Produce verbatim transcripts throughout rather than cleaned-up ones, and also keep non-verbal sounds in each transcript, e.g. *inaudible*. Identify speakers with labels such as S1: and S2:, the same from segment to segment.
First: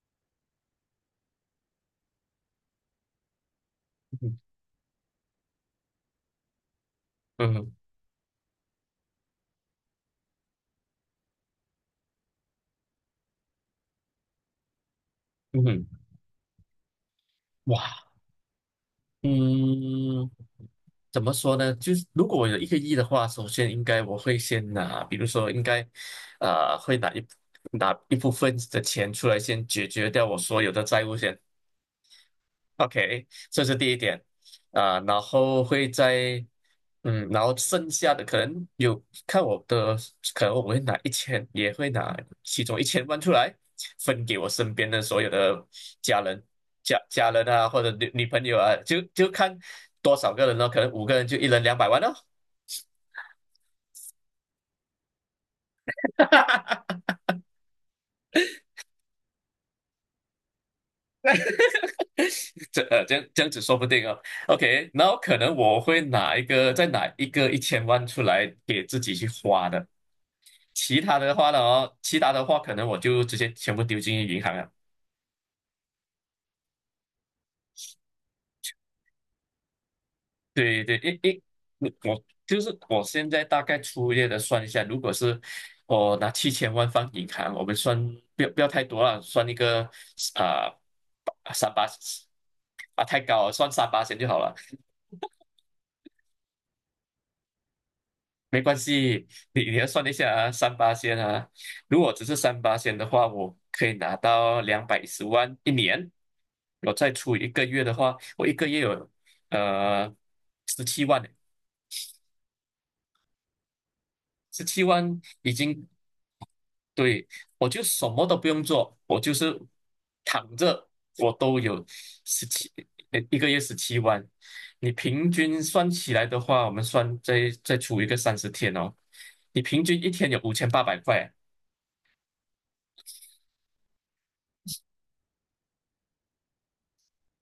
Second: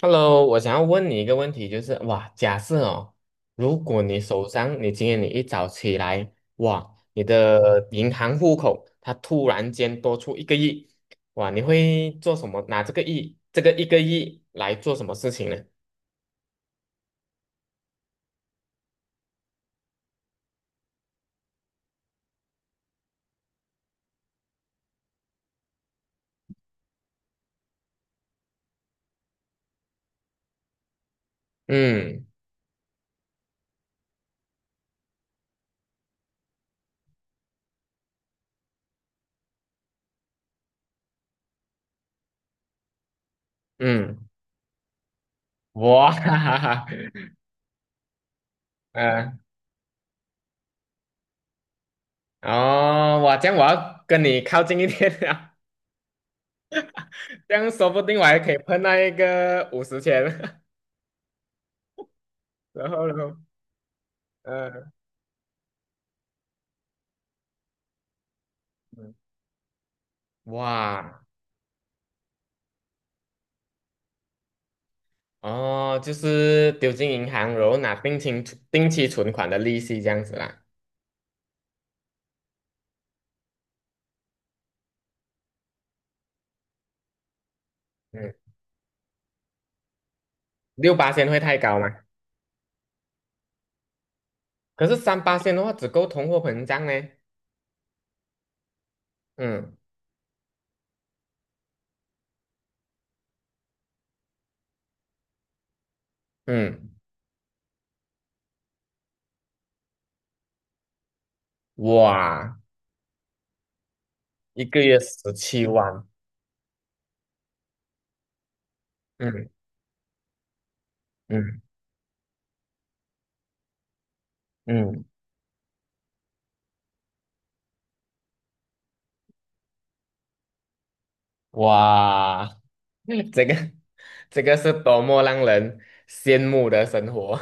S1: Hello，我想要问你一个问题，就是哇，假设哦，如果你
S2: 嗯
S1: 手上，你今天你一早起来，哇，你
S2: 嗯。
S1: 的银行户口它突然间多出一个亿，哇，你会做什么？拿这个亿，这个一个亿来做什么事情呢？
S2: 嗯。哇。嗯。怎么说呢？就是如果我有一个亿的话，首先应该我会先拿，比如说应该，呃，会拿一拿一部分的钱出来，先解决掉我所有的债务先。
S1: 嗯
S2: OK，这是第一点啊。然后会在，嗯，然后剩下的可能有看我的，可能我会拿一千，也会拿其中一千万出来，分
S1: 嗯，
S2: 给我身边的所有的
S1: 哇，*laughs*
S2: 家
S1: 哈
S2: 人、
S1: 哈哈，
S2: 家家人啊，或者女女朋友啊，就就
S1: 嗯、
S2: 看多少个人咯，可能五个人就一人两百万哦。
S1: 哦，哇，这样我要跟你靠近一点了，
S2: *laughs*
S1: *laughs* 这样说不定我还可以碰到一个五十钱，*laughs*
S2: 这
S1: 然
S2: 呃
S1: 后
S2: 这样
S1: 呢，
S2: 这样子说不定哦。
S1: 嗯、
S2: OK，然后可能我会拿一个再拿一个一千万出来给自己去花的。其他
S1: 哇。
S2: 的话呢，哦，其他的话可能我就直接全部丢进银行了。
S1: 哦，就是丢进银行，然后拿定期定期存款的利息这样子啦。
S2: 对对，因因我就是我现在大概粗略的算一下，如果是我拿七千万放银行，我们算
S1: 嗯，
S2: 不要不要太多了，算一个，啊，
S1: 六八千会太
S2: 三
S1: 高
S2: 八，
S1: 吗？
S2: 啊，太高了，算三八千就好了。
S1: 可是三八千的话，只够通货膨胀呢。
S2: 没关系，你
S1: 嗯
S2: 你要算一下啊，三八仙啊。如果只是三八仙的话，我可以拿到两百一十万一年。
S1: 嗯，
S2: 我再出一个月的话，我一个月有，呃十七万，
S1: 哇，一
S2: 十
S1: 个
S2: 七
S1: 月
S2: 万
S1: 十
S2: 已
S1: 七
S2: 经。
S1: 万。
S2: 对，我就什么都不用做，我就
S1: 嗯
S2: 是躺着。我
S1: 嗯
S2: 都有十七一个月十七万。你
S1: 嗯，
S2: 平均算起来的话，我们算再再出一个三十天哦，你平均一天有五千八百块。
S1: 哇，*laughs* 这个这个是多么让人羡慕的生活。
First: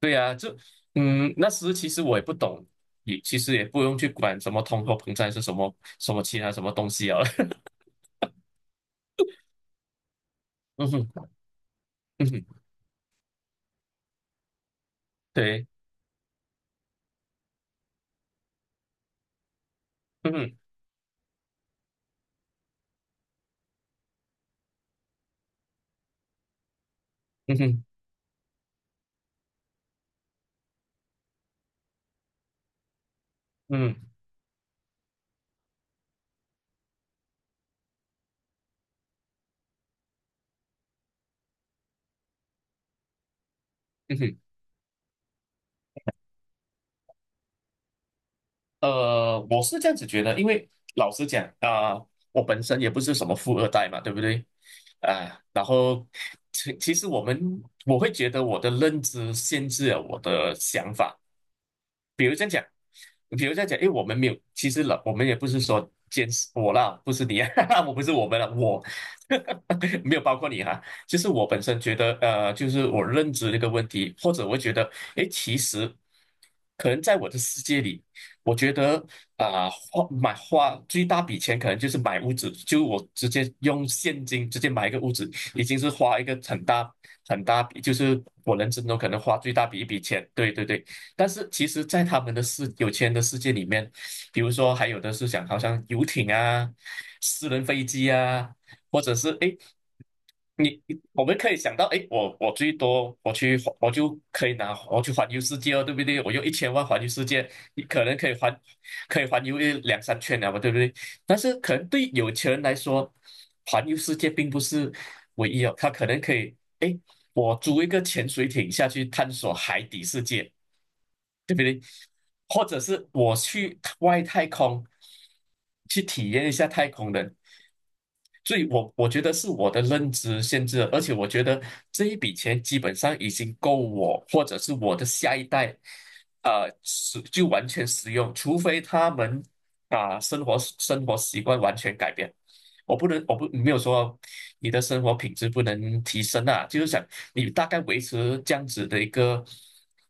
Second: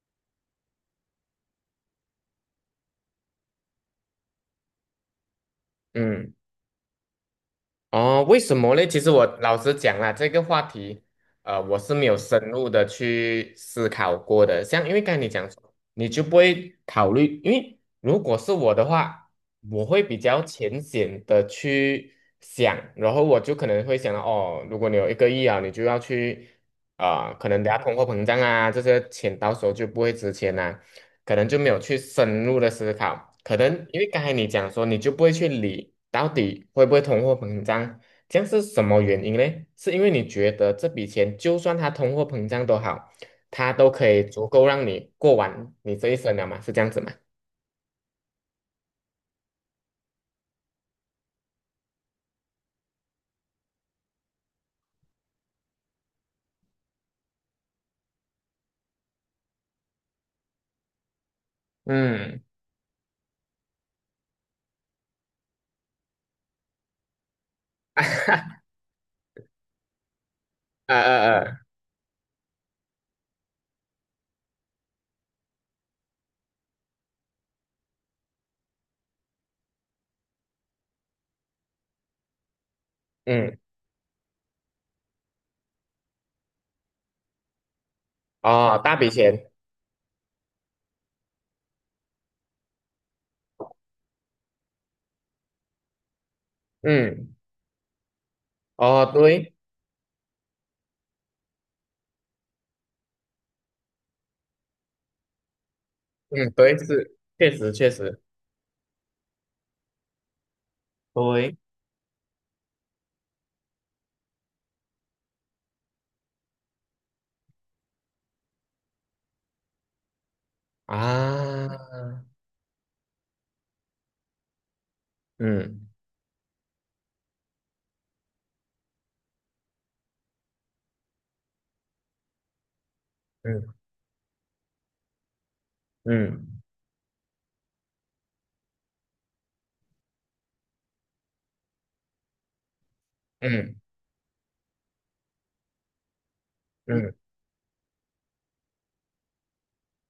S2: 对呀。就，嗯，那时其实我也不懂，也其实也不用去管什么通货膨胀是什么
S1: *laughs*
S2: 什么
S1: 嗯。
S2: 其他什么东西啊。*laughs*
S1: 哦，为什么嘞？其实我老实讲啦，这个话
S2: 嗯
S1: 题，
S2: 哼。
S1: 呃，我是没有
S2: 嗯
S1: 深
S2: 哼。
S1: 入的去思考过的。像因为刚才你讲
S2: 对。
S1: 说，你就不会考虑，因为如果是我的话，我会比
S2: 嗯
S1: 较
S2: 哼。
S1: 浅显的去想，然后我就可能会想到，哦，如果你有一个亿啊，你就要去，啊、可
S2: 嗯
S1: 能等下
S2: 哼。
S1: 通货膨胀啊，这些钱到时候就不会值钱啦、可能就没有去深入的思考，可能
S2: 嗯
S1: 因
S2: 哼。
S1: 为刚才你讲说，你就不会去理到底会不会通货膨胀，这样是什么原因呢？是因为你觉得这笔钱就算它通货膨胀都好，它都可
S2: 嗯
S1: 以
S2: 哼。
S1: 足够让你过完你这一生了嘛？是这样子吗？
S2: 呃，我是这样子觉得，因为老实讲啊，我本身也不是什么富二代嘛，对不对？啊。然后其其实我们我会觉得我的认知限制了我的想法，比如
S1: 嗯，
S2: 这样讲。比如在讲，诶，我们没有，其实了，我们也不是说坚持，我啦，不是你啊。*laughs* 我不是我们了，
S1: *laughs*
S2: 我。 *laughs* 没有包括你哈。
S1: 啊
S2: 就是
S1: 啊
S2: 我本
S1: 啊，
S2: 身觉得，呃，就是我认知这个问题，或者我觉得，诶，其实可能在我的世界里，我觉得啊，花买花最大笔钱可能就是买屋子，就我直接
S1: 嗯，
S2: 用现金直接买一个屋子，已经是花一个很大很大笔，就是我人
S1: 哦，
S2: 生
S1: 大
S2: 中可
S1: 笔
S2: 能花
S1: 钱，
S2: 最大笔一笔钱，对对对。但是其实，在他们的世有钱人的世界里面，比如说还有的是想，好像游艇啊、
S1: 嗯，
S2: 私人飞机啊，或
S1: 哦，
S2: 者是，
S1: 对，
S2: 诶，你我们可以想到，诶，我我最多我去我就可以拿我去环游世界哦，对不对？我用
S1: 嗯，
S2: 一千
S1: 对，
S2: 万环游
S1: 是，
S2: 世界，
S1: 确实
S2: 你
S1: 确
S2: 可能
S1: 实，
S2: 可以环可以环游一两三圈了嘛，对不对？但是
S1: 对
S2: 可能对有钱人来说，环游世界并不是唯一哦，他可能可以，诶，我租一个潜水艇下去探索海底世界。对不对？
S1: 啊，
S2: 或者是我去外太空
S1: 嗯
S2: 去体验一下太空人。所以我我觉得是我的认知限制了，而且我觉得这一笔钱基本上已经
S1: 嗯
S2: 够我或者是我的下一代，
S1: 嗯
S2: 呃，使就完全使用，除非他们把生活生活习惯完全改变。我不能，我不没
S1: 嗯
S2: 有说你的生活品质不能提升啊，就是想
S1: 嗯。
S2: 你大概维持这样子的一个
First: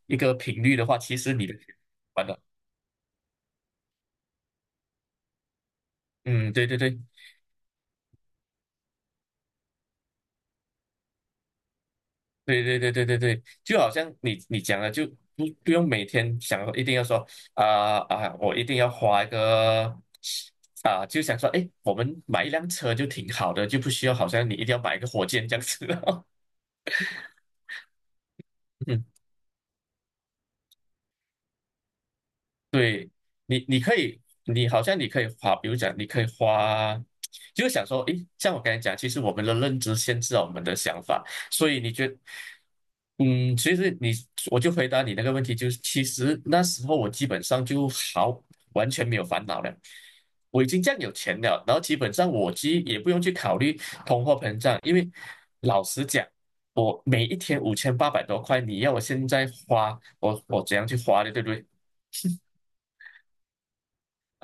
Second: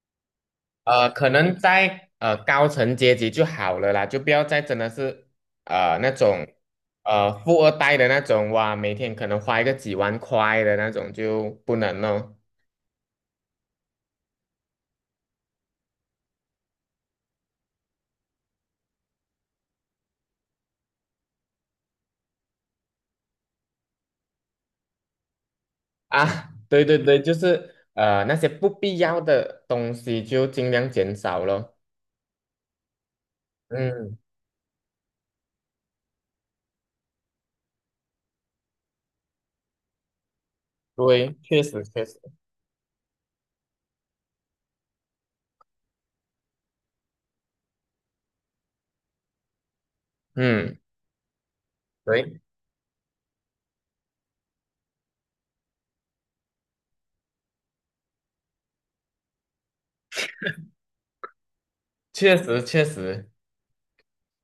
S2: 一个频率的话，
S1: 呃，
S2: 其
S1: 可
S2: 实你
S1: 能
S2: 的
S1: 在
S2: 完
S1: 呃
S2: 了。
S1: 高层阶级就好了啦，就不要再真的是呃那种
S2: 嗯，对对对
S1: 呃富二代的那种哇，每天可能花一个几万块的那种就不能哦。
S2: 对对对对对对，就好像你你讲的，就不不用每天想一定要说，啊啊，我一定要花一个啊，就想说，哎，我们买一辆车就挺好的，就不需要好像你一定要买一个火箭这样子。嗯。
S1: 啊，*laughs* 对对对，就是呃那些不必
S2: *laughs*
S1: 要的东西就尽量减少咯。
S2: 对。你，你可
S1: 嗯，
S2: 以，你好像你可以花，比如讲，你可以花，就是想说，诶，像我刚才讲，其实我们的认知限制了我们的想法，
S1: 对，确
S2: 所以
S1: 实
S2: 你
S1: 确
S2: 觉得，
S1: 实，
S2: 嗯，其实你，我就回答你那个问题，就是其实那时候我基本上就好，完全没有烦恼了。我已
S1: 嗯，
S2: 经这样有钱了，然后基本上
S1: 对，
S2: 我其实也不用去考虑通货膨胀。因为老实讲，我每一天五千八百多块，你要我现在花，我我怎样去花的，对不对？
S1: 确实确实。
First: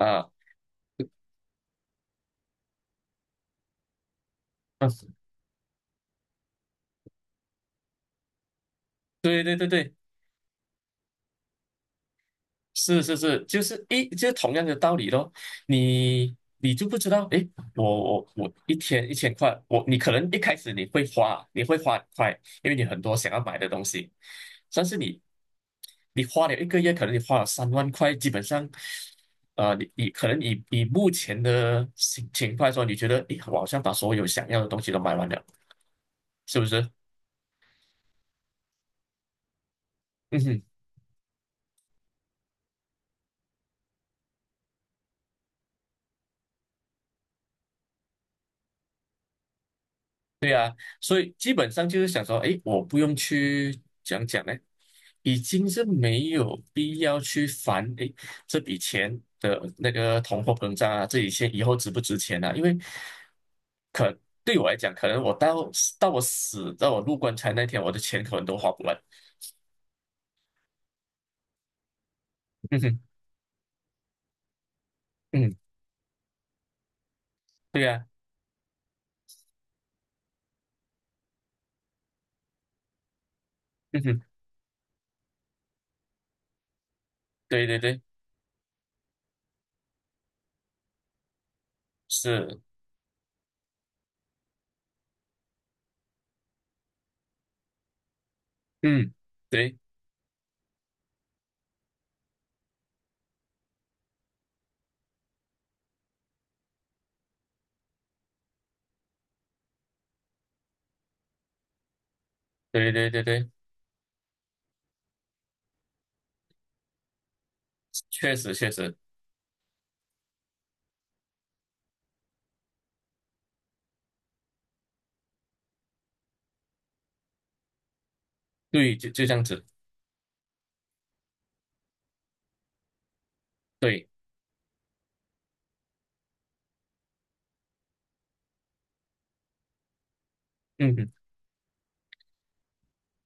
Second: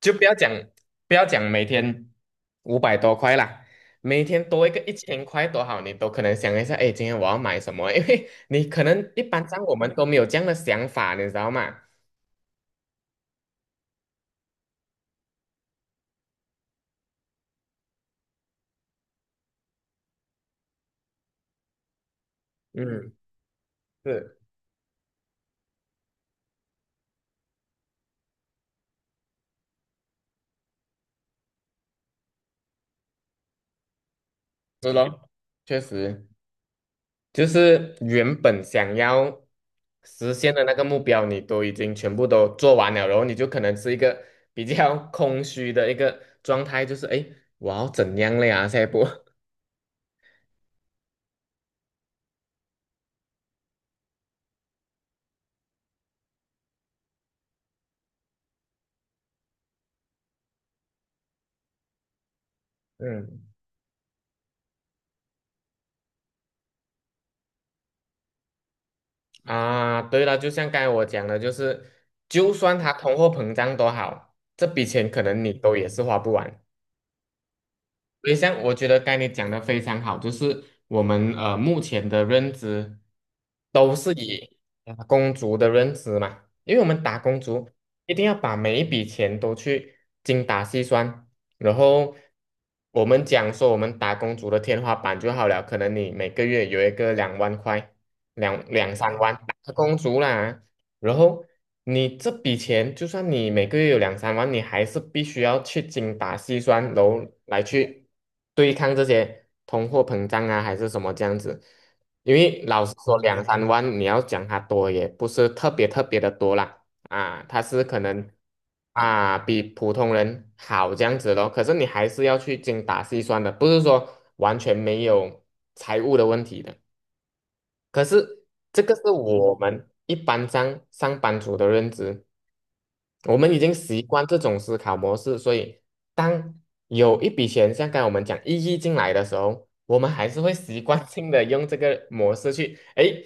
S1: 就不要讲不要讲每天五百多块啦，每天多一个一千块多好，你都可能想一下，哎，今天我要买什么？因为你可能一
S2: 对
S1: 般
S2: 对
S1: 上
S2: 对
S1: 我们
S2: 对，
S1: 都没有这样的想法，你知道吗？
S2: 是是是，就是一就是同样的道理咯。你你就不知道，诶，我我我一天一千块，我你可能一开始你会花，你会花很快，因为你很
S1: 嗯，
S2: 多想要买的东西，
S1: 是
S2: 但是你你花了一个月，可能你花了三万块，基本上，呃，你你可能以以目前的情情况来说，你觉得，诶，我好像把所有想要的东西
S1: 是
S2: 都买
S1: 咯，
S2: 完了，
S1: 确实，
S2: 是不是？
S1: 就是原本想要实
S2: 嗯
S1: 现的
S2: 哼。
S1: 那个目标，你都已经全部都做完了，然后你就可能是一个比较空虚的一个状态，就是哎，诶我要怎样了呀？下一步，*laughs*
S2: 所以基本上就是想说，哎，我不用去讲讲呢，已经是没有必要去烦，哎，这笔钱的那个通货膨胀啊，这笔钱以后值不值钱啊？因为
S1: 嗯
S2: 可对我来讲，可能我到到我死到我入棺材那天，我的钱可能都花不完。
S1: 啊，对了，就像刚才我讲的，就是就
S2: *laughs*
S1: 算
S2: 嗯
S1: 它
S2: 哼。
S1: 通货膨胀多好，这笔钱可能你
S2: 嗯。
S1: 都也是花不完。
S2: 对呀。啊。
S1: 所以像我觉得刚才你讲的非常好，就是我们呃目前的认知都
S2: 嗯
S1: 是
S2: 哼。
S1: 以打工族的认知嘛，因为我们打工
S2: 对
S1: 族
S2: 对对。
S1: 一定要把每一笔钱都去精打细算，然后
S2: 是。
S1: 我们讲说我们打工族的天花板就好了，可能你每个月有一个两万块，两两
S2: 嗯。
S1: 三万，打
S2: 对
S1: 工族啦。然后你这笔钱，就算你每个月有两三万，你还是必须要去精打细算，然后来去对抗这些通货膨胀啊，还是什么这样子。因为老
S2: 对
S1: 实
S2: 对
S1: 说，
S2: 对
S1: 两
S2: 对。
S1: 三万你要讲它多，也不是特别特别的多啦，啊，它是可能
S2: 确实确实。
S1: 啊比普通人好这样子咯。可是你还是要去精打细算的，不是说完全没有财务的问题的。可是这个
S2: 对，就
S1: 是
S2: 就这样
S1: 我
S2: 子。
S1: 们一般上上班族的认知，我们已经习
S2: 对。
S1: 惯这种思考模式，所以当有一笔钱像刚才我们讲一亿进来的时候，我们还是会习
S2: 嗯
S1: 惯
S2: 哼。
S1: 性的用这个模式去，诶，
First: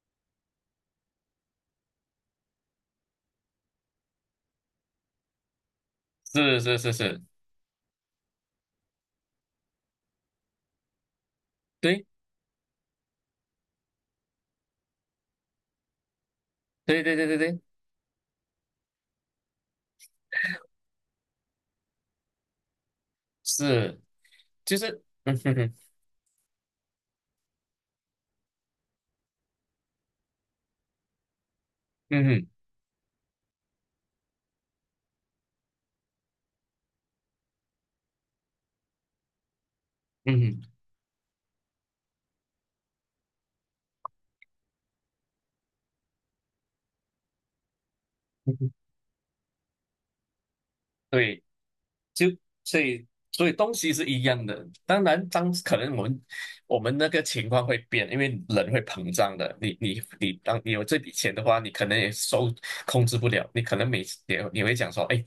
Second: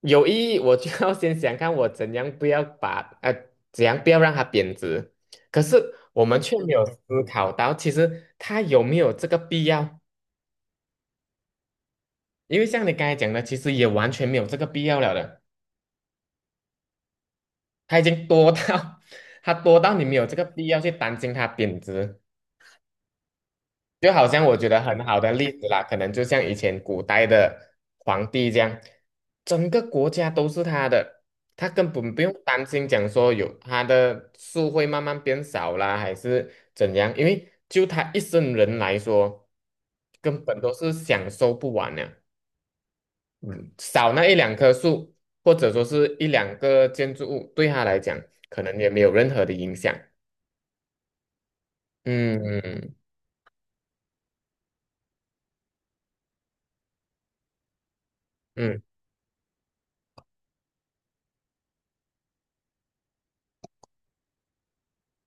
S1: 有意义，我就要先想看我怎样不要把呃怎样不要让它贬值，可是我们却
S2: 是
S1: 没
S2: 是
S1: 有
S2: 是
S1: 思
S2: 是。
S1: 考到其实它有没有这个必要，
S2: 对。
S1: 因为像你刚才讲的，其实也完全没有这个必要了的。
S2: 对对对对对。
S1: 它已经多到 *laughs* 它多到你没有这个必要去担心它贬值。
S2: 是。
S1: 就好像我觉
S2: 就
S1: 得
S2: 是。
S1: 很好的
S2: 嗯
S1: 例
S2: 哼
S1: 子
S2: 哼。
S1: 啦，可能就像以前古代的皇帝这样，整个国家都是他的，他根本不
S2: 嗯
S1: 用
S2: 哼。
S1: 担心讲说有他的树会慢慢变少啦，还是怎样，因为就他一生人来说，
S2: 嗯
S1: 根本
S2: 哼。
S1: 都是享受不完的。少那一两棵树，或者说是一两个建筑物，对他来讲
S2: 嗯
S1: 可
S2: 哼
S1: 能也没有任何的影响。
S2: 对，就
S1: 嗯
S2: 所
S1: 嗯
S2: 以所以东西是一样的，当然当可能我们我们那个情况会变，因为人会
S1: 嗯
S2: 膨胀的。你你你，当你有这笔钱的话，你可能也收控制不了，你可能每次也你会讲说，哎。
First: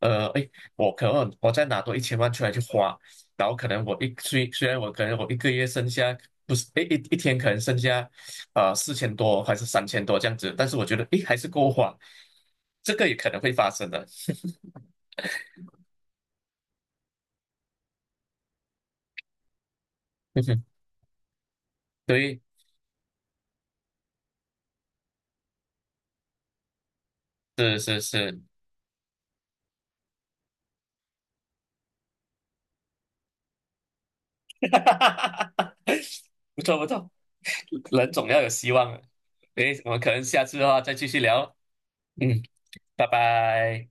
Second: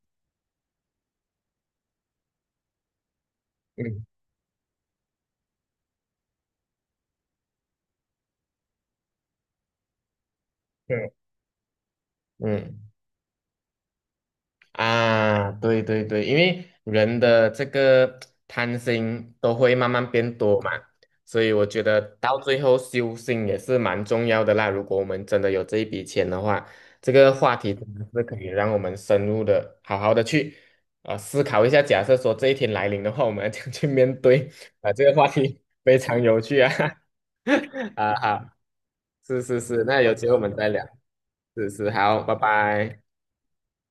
S2: 呃，哎，我可能我再拿多一千万出来去花，然后可能我
S1: 嗯，
S2: 一虽虽然我可能我一个月剩下，不是，哎，一一天可能剩下，呃四千多还是三千多这样子，但是我觉得
S1: 对，
S2: 哎还是够花，
S1: 嗯
S2: 这个也可能会发生的。*laughs*
S1: 啊，对对对，因为人的这个贪心都会慢慢变
S2: 嗯
S1: 多
S2: 哼。
S1: 嘛，所以我觉得到
S2: 对。
S1: 最后修心也是蛮重要的啦。如果我们真的有这一笔钱的话，这个话题
S2: 是
S1: 真
S2: 是
S1: 的是可
S2: 是。
S1: 以让我们深入的、好好的去啊、呃思考一下。假设说这一天来临的话，我们要怎样去面对 *laughs* 啊、这个话题
S2: *laughs*
S1: 非常有趣
S2: 不
S1: 啊
S2: 错不错。
S1: *laughs*
S2: 人
S1: 啊，
S2: 总要
S1: 哈。
S2: 有希望的。
S1: 是是
S2: 诶，
S1: 是，
S2: 我
S1: 那
S2: 们可
S1: 有
S2: 能
S1: 机会我
S2: 下
S1: 们
S2: 次的
S1: 再
S2: 话
S1: 聊。
S2: 再继续聊。
S1: 是是，好，拜
S2: 嗯，
S1: 拜。
S2: 拜拜。